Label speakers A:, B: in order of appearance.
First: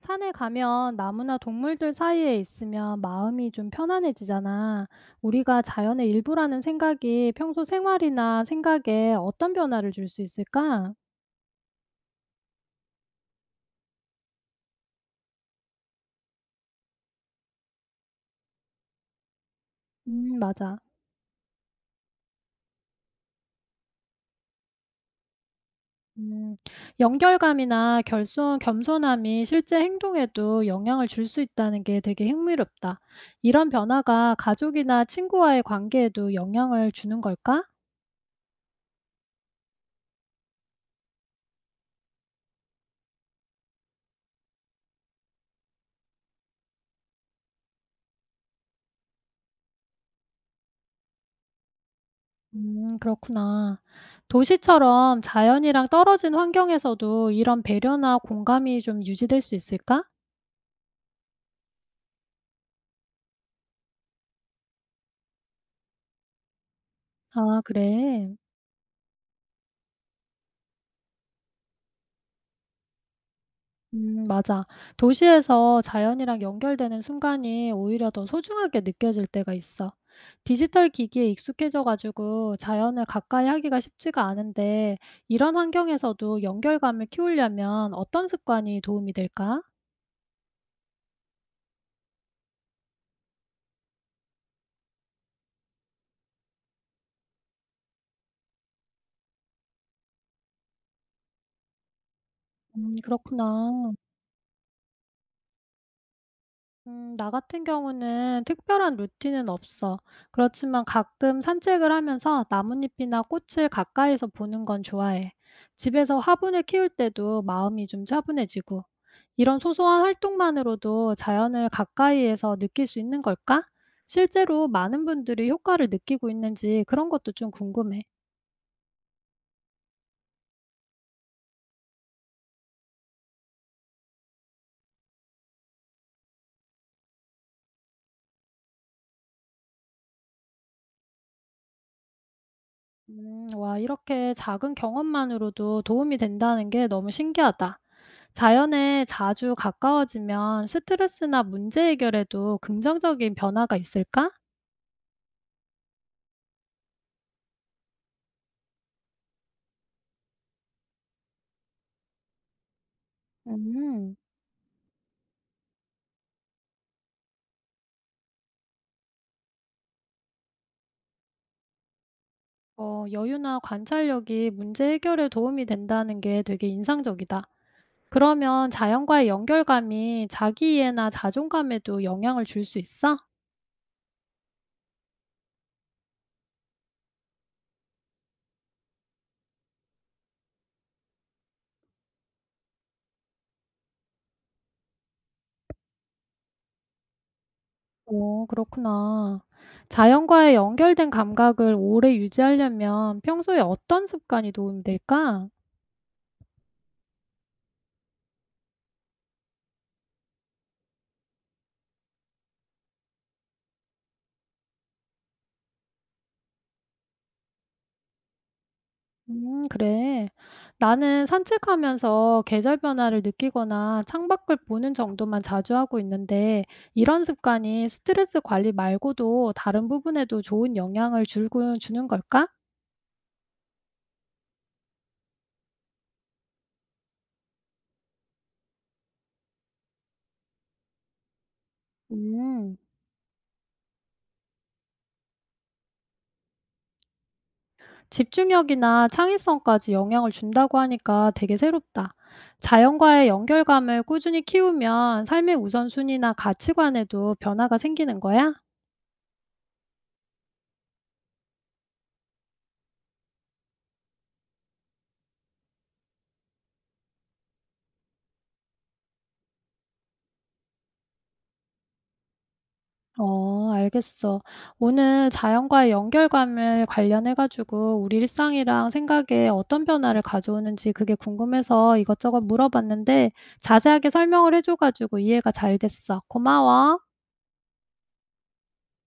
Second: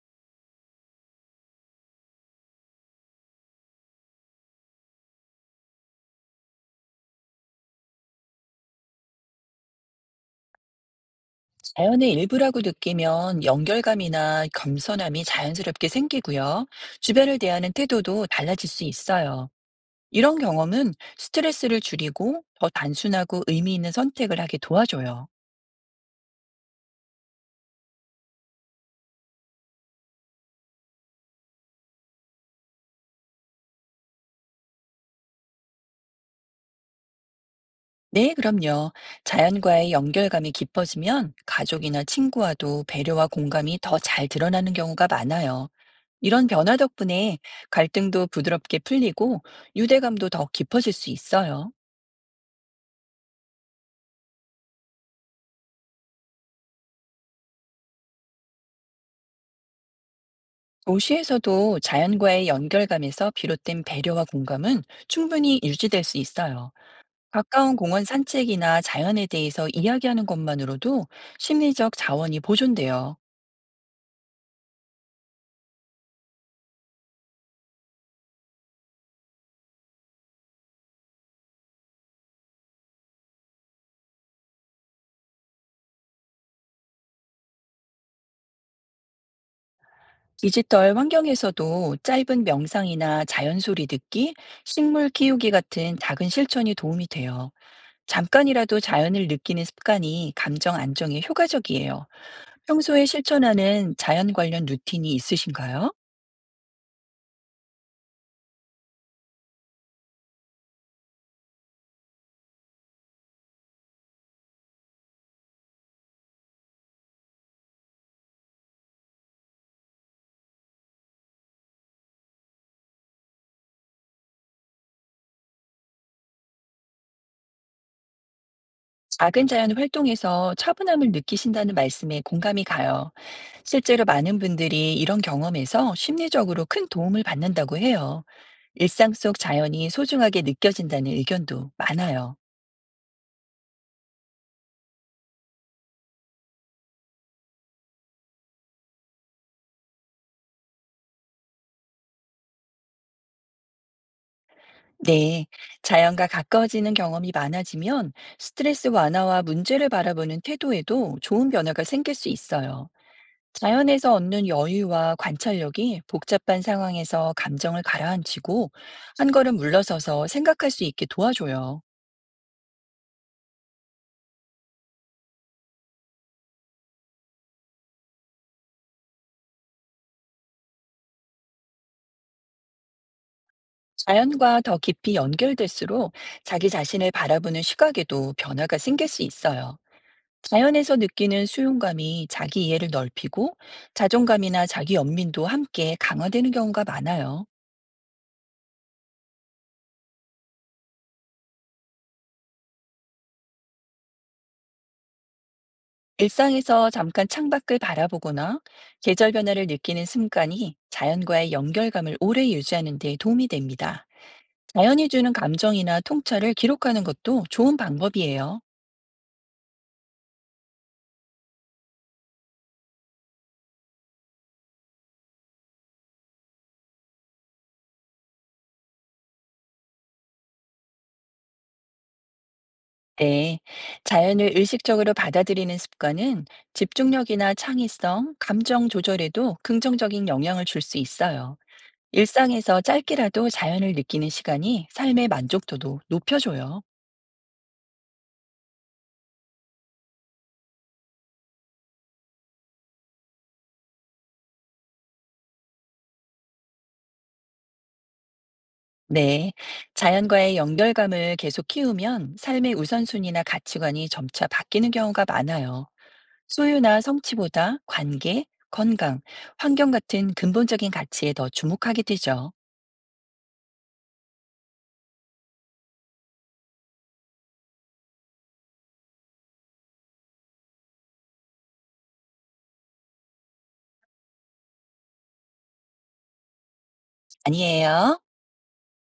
A: 산에 가면 나무나 동물들 사이에 있으면 마음이 좀 편안해지잖아. 우리가 자연의 일부라는 생각이 평소 생활이나 생각에 어떤 변화를 줄 수 있을까?
B: 자연의 일부라고 느끼면 연결감이나 겸손함이 자연스럽게 생기고요. 주변을 대하는 태도도 달라질 수 있어요. 이런
A: 맞아.
B: 경험은 스트레스를 줄이고 더 단순하고 의미 있는 선택을 하게 도와줘요.
A: 음, 연결감이나 결손, 겸손함이 실제 행동에도 영향을 줄 수 있다는 게 되게 흥미롭다. 이런 변화가 가족이나 친구와의 관계에도 영향을 주는 걸까?
B: 네, 그럼요. 자연과의 연결감이 깊어지면 가족이나 친구와도 배려와 공감이 더 잘 드러나는 경우가 많아요. 이런 변화 덕분에 갈등도 부드럽게 풀리고 유대감도 더 깊어질 수 있어요.
A: 음, 그렇구나. 도시처럼 자연이랑 떨어진 환경에서도 이런 배려나 공감이 좀 유지될 수 있을까?
B: 도시에서도 자연과의 연결감에서 비롯된 배려와 공감은 충분히 유지될 수 있어요.
A: 아
B: 가까운 공원
A: 그래.
B: 산책이나 자연에 대해서 이야기하는 것만으로도 심리적 자원이 보존돼요.
A: 맞아. 도시에서 자연이랑 연결되는 순간이 오히려 더 소중하게 느껴질 때가 있어. 디지털 기기에 익숙해져 가지고 자연을 가까이 하기가 쉽지가 않은데 이런 환경에서도 연결감을 키우려면 어떤 습관이 도움이 될까?
B: 디지털 환경에서도 짧은 명상이나 자연 소리 듣기, 식물 키우기 같은 작은 실천이 도움이 돼요. 잠깐이라도 자연을 느끼는 습관이 감정 안정에 효과적이에요.
A: 음,
B: 평소에
A: 그렇구나.
B: 실천하는 자연 관련 루틴이 있으신가요?
A: 나 같은 경우는 특별한 루틴은 없어. 그렇지만 가끔 산책을 하면서 나뭇잎이나 꽃을 가까이서 보는 건 좋아해. 집에서 화분을 키울 때도 마음이 좀 차분해지고. 이런 소소한 활동만으로도 자연을 가까이에서 느낄 수 있는 걸까? 실제로 많은 분들이 효과를 느끼고 있는지 그런 것도 좀 궁금해.
B: 작은 자연 활동에서 차분함을 느끼신다는 말씀에 공감이 가요. 실제로 많은 분들이 이런 경험에서 심리적으로 큰 도움을 받는다고 해요. 일상 속 자연이 소중하게 느껴진다는 의견도 많아요.
A: 와, 이렇게 작은 경험만으로도 도움이 된다는 게 너무 신기하다. 자연에 자주 가까워지면 스트레스나 문제 해결에도 긍정적인 변화가 있을까?
B: 네. 자연과 가까워지는 경험이 많아지면 스트레스 완화와 문제를 바라보는 태도에도 좋은 변화가 생길 수 있어요. 자연에서
A: 음,
B: 얻는 여유와 관찰력이 복잡한 상황에서 감정을 가라앉히고 한 걸음 물러서서 생각할 수 있게 도와줘요.
A: 어, 여유나 관찰력이 문제 해결에 도움이 된다는 게 되게 인상적이다. 그러면 자연과의 연결감이 자기 이해나 자존감에도 영향을 줄 수 있어?
B: 자연과 더 깊이 연결될수록 자기 자신을 바라보는 시각에도 변화가 생길 수 있어요. 자연에서 느끼는 수용감이 자기 이해를 넓히고 자존감이나 자기 연민도 함께 강화되는 경우가 많아요.
A: 오, 그렇구나. 자연과의 연결된 감각을 오래 유지하려면 평소에 어떤 습관이 도움이 될까?
B: 일상에서 잠깐 창밖을 바라보거나 계절 변화를 느끼는 습관이 자연과의 연결감을 오래 유지하는 데 도움이 됩니다. 자연이 주는 감정이나 통찰을 기록하는 것도 좋은 방법이에요.
A: 그래. 나는 산책하면서 계절 변화를 느끼거나 창밖을 보는 정도만 자주 하고 있는데 이런 습관이 스트레스 관리 말고도 다른 부분에도 좋은 영향을 줄군 주는 걸까?
B: 네, 자연을 의식적으로 받아들이는 습관은 집중력이나 창의성, 감정 조절에도 긍정적인 영향을 줄 수 있어요.
A: 음,
B: 일상에서 짧게라도 자연을 느끼는 시간이 삶의 만족도도 높여줘요.
A: 집중력이나 창의성까지 영향을 준다고 하니까 되게 새롭다. 자연과의 연결감을 꾸준히 키우면 삶의 우선순위나 가치관에도 변화가 생기는 거야?
B: 네, 자연과의 연결감을 계속 키우면 삶의 우선순위나 가치관이 점차 바뀌는 경우가 많아요. 소유나 성취보다 관계, 건강, 환경 같은 근본적인 가치에 더 주목하게 되죠.
A: 어, 알겠어. 오늘 자연과의 연결감을 관련해 가지고 우리 일상이랑 생각에 어떤 변화를 가져오는지 그게 궁금해서 이것저것 물어봤는데 자세하게 설명을 해줘 가지고 이해가 잘 됐어. 고마워.
B: 아니에요.